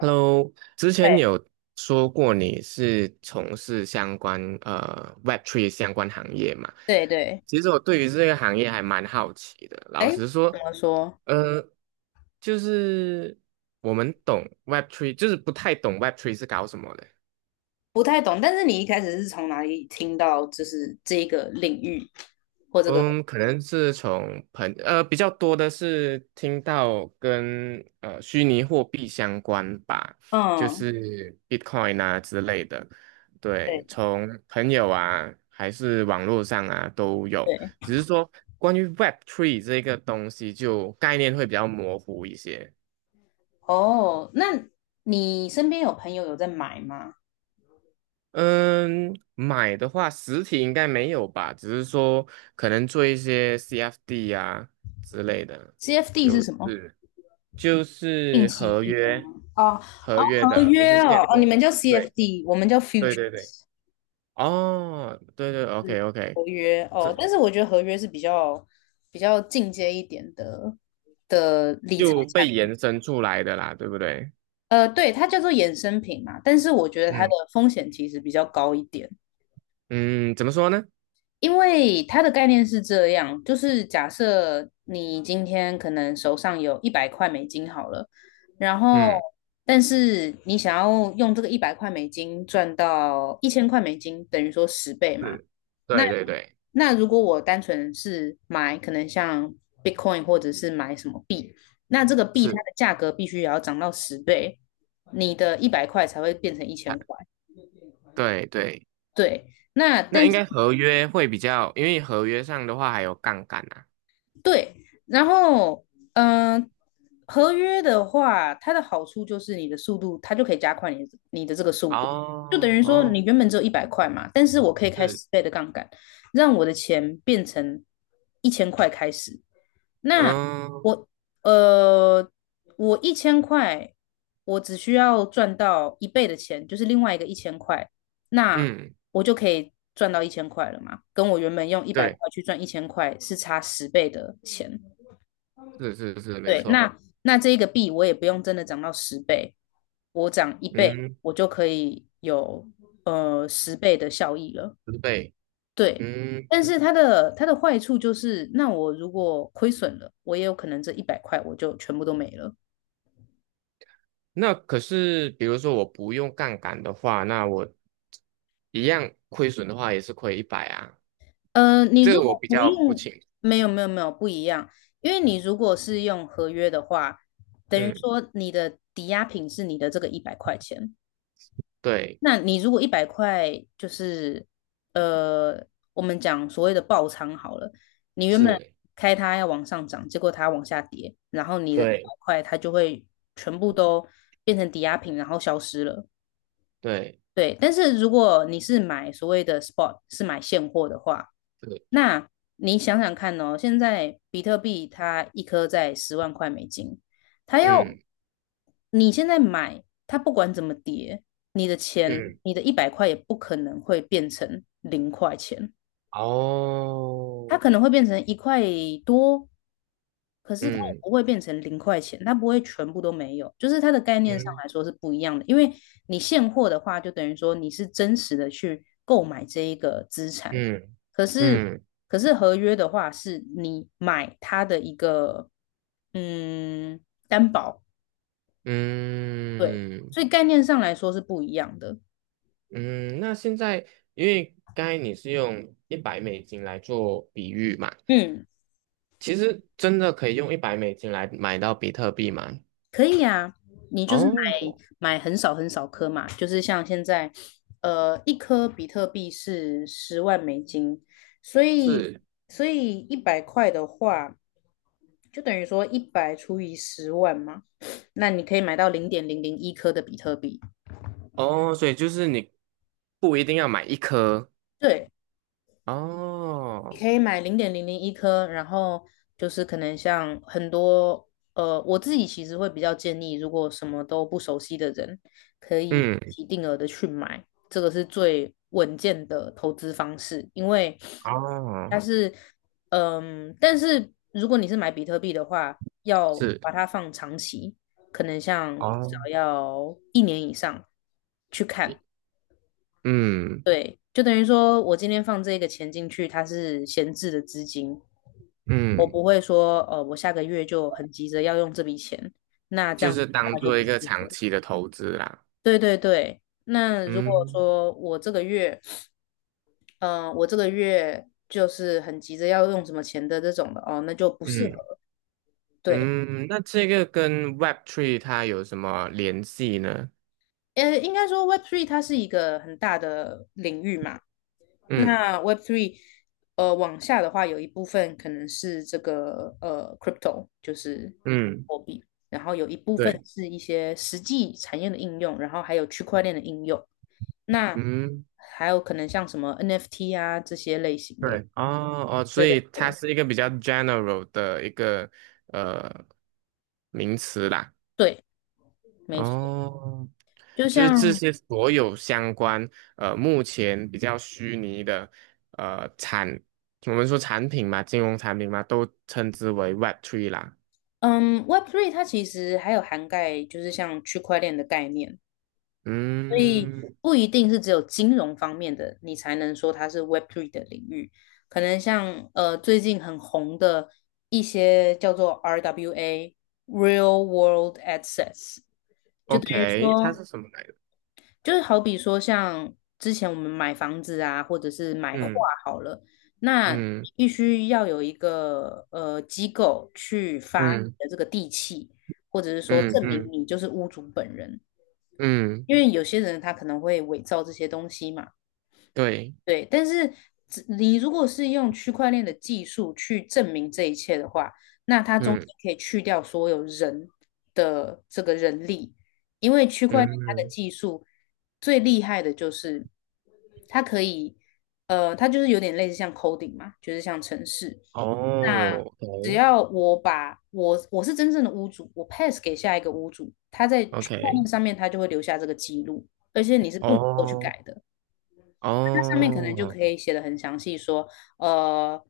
Hello，之前你有说过你是从事相关Web3 相关行业嘛？对对对，其实我对于这个行业还蛮好奇的。哎，老实说，怎么说？呃，就是我们懂 Web3，就是不太懂 Web3 是搞什么的。不太懂。但是你一开始是从哪里听到，就是这个领域或这个？嗯，可能是从比较多的是听到跟虚拟货币相关吧，就嗯，是 Bitcoin 啊之类的。对，对从朋友啊还是网络上啊都有，对。只是说关于 Web3 这个东西就概念会比较模糊一些。哦，那你身边有朋友有在买吗嗯，买的话实体应该没有吧，只是说可能做一些 CFD 啊之类的，？CFD 是就什么？是。就定是期合定额吗？约，哦哦，合约合的，不是约哦现哦，你货。们叫 对，CFD，我们叫 对对对。futures，哦，对对，OK 是 OK，合约哦。这但是我觉得合约是比较进阶一点的理财就被产品。延伸出来的啦，对不对？对，它叫做衍生品嘛，但是我觉得它的嗯风险其实比较高一点，嗯，怎么说呢？因为它的概念是这样，就是假设你今天可能手上有一百块美金好了，然后嗯，但是你想要用这个一百块美金赚到$1000，等于说十倍嘛。是，那。对对对，那如果我单纯是买，可能像 Bitcoin 或者是买什么币，那这个币它是，的价格必须也要涨到十倍，你的一百块才会变成一千啊，块。对对。对，那那但应是该合约会比较，因为合约上的话还有杠杆啊。对，然后嗯、呃合约的话，它的好处就是你的速度，它就可以加快你的这个速度，就等哦于说你哦，原本只有一百块嘛，但是我可以开是，十倍的杠杆，让我的钱变成一千块开始。那嗯我呃，我一千块，我只需要赚到一倍的钱，就是另外一个一千块，那嗯，我就可以赚到一千块了嘛？跟我原本用一百块对，去赚一千块是差十倍的钱。是是是，没对，错。那这一个币我也不用真的涨到十倍，我涨一倍，嗯，我就可以有十倍的效益了。对，对，嗯。但是它的坏处就是，那我如果亏损了，我也有可能这一百块我就全部都没了。那可是比如说我不用杠杆的话，那我一样亏损的话也是亏一百啊，你这如个我果比不较不用，清。没有没有没有不一样，因为你如果是用合约的话，等于嗯，说你的抵押品是你的这个100块钱，对，那你如果一百块，就是呃，我们讲所谓的爆仓好了，你原本是，开它要往上涨，结果它往下跌，然后你的一百对，块它就会全部都变成抵押品，然后消失了。对，对，但是如果你是买所谓的 spot，是买现货的话，对，那你想想看哦，现在比特币它一颗在$100,000，它要嗯你现在买，它不管怎么跌，你的钱，嗯，你的一百块也不可能会变成零块钱，哦，它可能会变成一块多，可是它也嗯不会变成零块钱，它不会全部都没有，就是它的概念上嗯来说是不一样的。因为你现货的话，就等于说你是真实的去购买这一个资产，嗯可是嗯可是合约的话，是你买它的一个嗯担保，对，嗯所以概念上来说是不一样的。嗯，那现在因为刚才你是用一百美金来做比喻嘛，嗯，其实真的可以用一百美金来买到比特币吗？可以啊，你就是买哦，买很少很少颗嘛，就是像现在，一颗比特币是$100,000，所以是。所以一百块的话，就等于说100除以100,000嘛，那你可以买到零点零零一颗的比特币。哦，所以就是你不一定要买一颗对，你哦，可以买零点零零一颗，然后就是可能像很多我自己其实会比较建议，如果什么都不熟悉的人，可以嗯，一定额的去买，这个是最稳健的投资方式，因为它哦，是但是如果你是买比特币的话，要是把它放长期，可能像至少哦，要1年以上去看。一嗯对，就等于说我今天放这个钱进去，它是闲置的资金，我嗯，不会说，我下个月就很急着要用这笔钱，那这就样子是的当话就做不一适个长合。期的投资啦，对对对，那如果嗯说我这个月就是很急着要用什么钱的这种的，哦，那就不适嗯合。对，嗯，那这个跟 Web3 它有什么联系呢？应该说 w e b Three 它是一个很大的领域嘛。嗯那 Web Three，往下的话有一部分可能是这个crypto，就是嗯，货币，然后一部分对，是一些实际产业的应用，然后还有区块链的应用，那嗯还有可能像什么 NFT 啊这些类型对，的。哦哦，所对对以它对是一个比较 general 的一个呃名词啦。对，没错，哦，就就是这像些所有相关，目前比较虚拟的，呃，产，我们说产品嘛，金融产品嘛，都称之为 w e b Three 啦。嗯 Web Three 它其实还有涵盖就是像区块链的概念，所以嗯不一定是只有金融方面的，你才能说它是 Web Three 的领域。可能像最近很红的一些叫做 RWA Real World a s s e t s 就等于，OK，它说，是什么来着？就是好比说像之前我们买房子啊，或者是买画嗯好了，那嗯必须要有一个机构去发你嗯的这个地契，或者是说嗯证明嗯你就是屋主本人。嗯，因为有些人他可能会伪造这些东西嘛。对，对，但是只你如果是用区块链的技术去证明这一切的话，那它中间嗯可以去掉所有人的这个人力，因为区块链它的嗯，技术最厉害的就是它可以，它就是有点类似像 coding 嘛，就是像程式。嗯那哦只，OK 要我把我我是真正的屋主，我 pass 给下一个屋主，他在区块链 OK，上面他就会留下这个记录，而且你是不能够去哦改的。上面可能就哦，可以写的很详细说，呃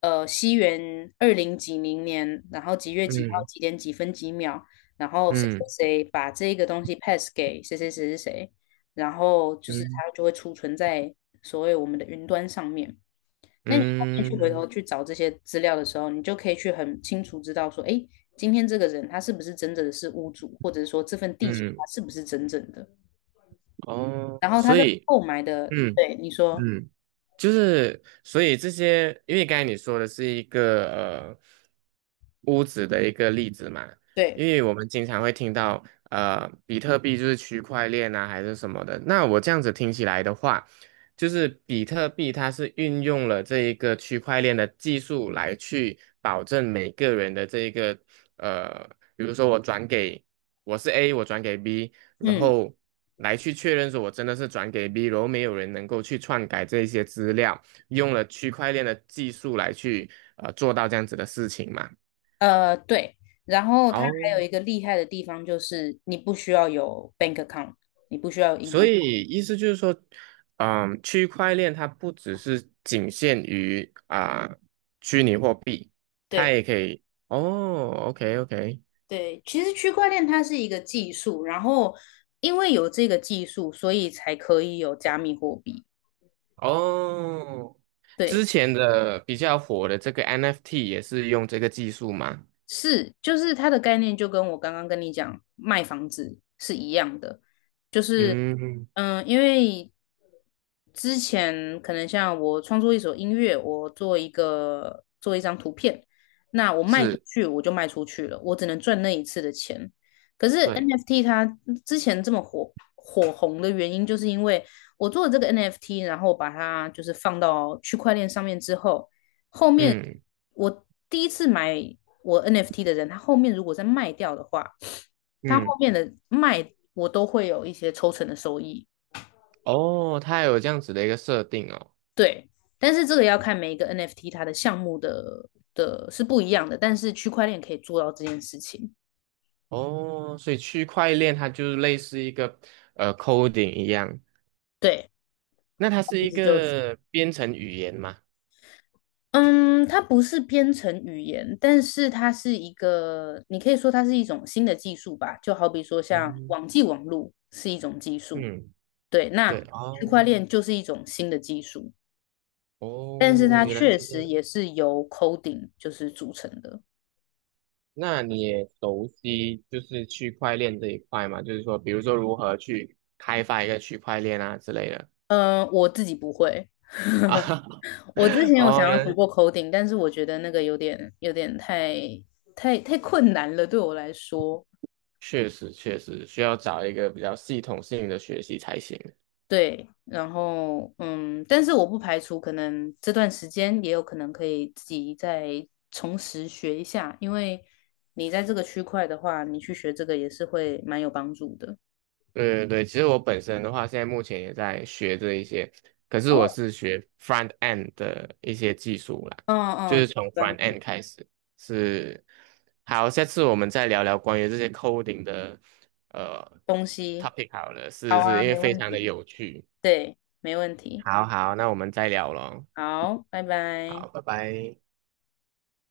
西元二零几零年，然后几月几号嗯几点几分几秒，然后谁嗯谁谁把这个东西 pass 给谁谁谁谁谁，然后就是嗯它就会储存在所谓我们的云端上面。那你后面去回头嗯去找这些资料的时候，你就可以去很清楚知道说，哎，今天这个人他是不是真正的是屋主，或者是说这份地契嗯，他是不是真正的，哦，然后他所在以。购买的，嗯对你说，嗯，就是所以这些，因为刚才你说的是一个屋子的一个例子嘛，对，因为我们经常会听到比特币就是区块链啊还是什么的，那我这样子听起来的话，就是比特币它是运用了这一个区块链的技术来去保证每个人的这一个呃，比如说我转给。我是 A，我转给 B，然嗯。后来去确认说我真的是转给 B，然后没有人能够去篡改这些资料，用了区块链的技术来去做到这样子的事情嘛。对，然后它还有哦，一个厉害的地方就是你不需要有 bank account，你不需要有银所行。以意思就是说，嗯，区块链它不只是仅限于啊、虚拟货币，它对也可以哦，OK OK，对，其实区块链它是一个技术，然后因为有这个技术，所以才可以有加密货币。哦，之对，前的比较火的这个 NFT 也是用这个技术嘛，是，就是它的概念就跟我刚刚跟你讲卖房子是一样的，就是嗯因为之前可能像我创作一首音乐，我做一个做一张图片，那我卖出是，去我就卖出去了，我只能赚那一次的钱。可是 对，NFT 它之前这么火红的原因，就是因为我做了这个 NFT，然后把它就是放到区块链上面之后。后面嗯我第一次买我 NFT 的人，他后面如果再卖掉的话，他后嗯，面的卖我都会有一些抽成的收益。哦，它有这样子的一个设定哦，对，但是这个要看每一个 NFT 它的项目的是不一样的，但是区块链可以做到这件事情。哦，所以区块链它就是类似一个coding 一样，对，那它是其一实就是。个编程语言嘛？嗯，它不是编程语言，但是它是一个，你可以说它是一种新的技术吧，就好比说像嗯网际网路是一种技术，嗯，对，那对，区块哦链就是一种新的技术，但是哦，它原来确是这实样。也是由 coding 就是组成的。那你也熟悉就是区块链这一块嘛？就是说，比如说如何去开发一个区块链啊之类的我自己不会，啊？我之前有哦，想要原来学是过 coding，但是我觉得那个有点太困难了，对我来说。确实，确实需要找一个比较系统性的学习才行。对，然后但是我不排除可能这段时间也有可能可以自己再重拾学一下，因为你在这个区块的话，你去学这个也是会蛮有帮助的。对对对，其实我本身的话，现在目前也在学这一些，可是哦，我是学 front end 的一些技术啦，嗯就嗯，是一从 般 front 的 end 开始。是，好，下次我们再聊聊关于这些 coding 的呃 东西。topic 好了，好是是，啊，因为没非问常的题。有趣。对，没问题。好好，那我们再聊咯。好，拜拜。好，拜拜。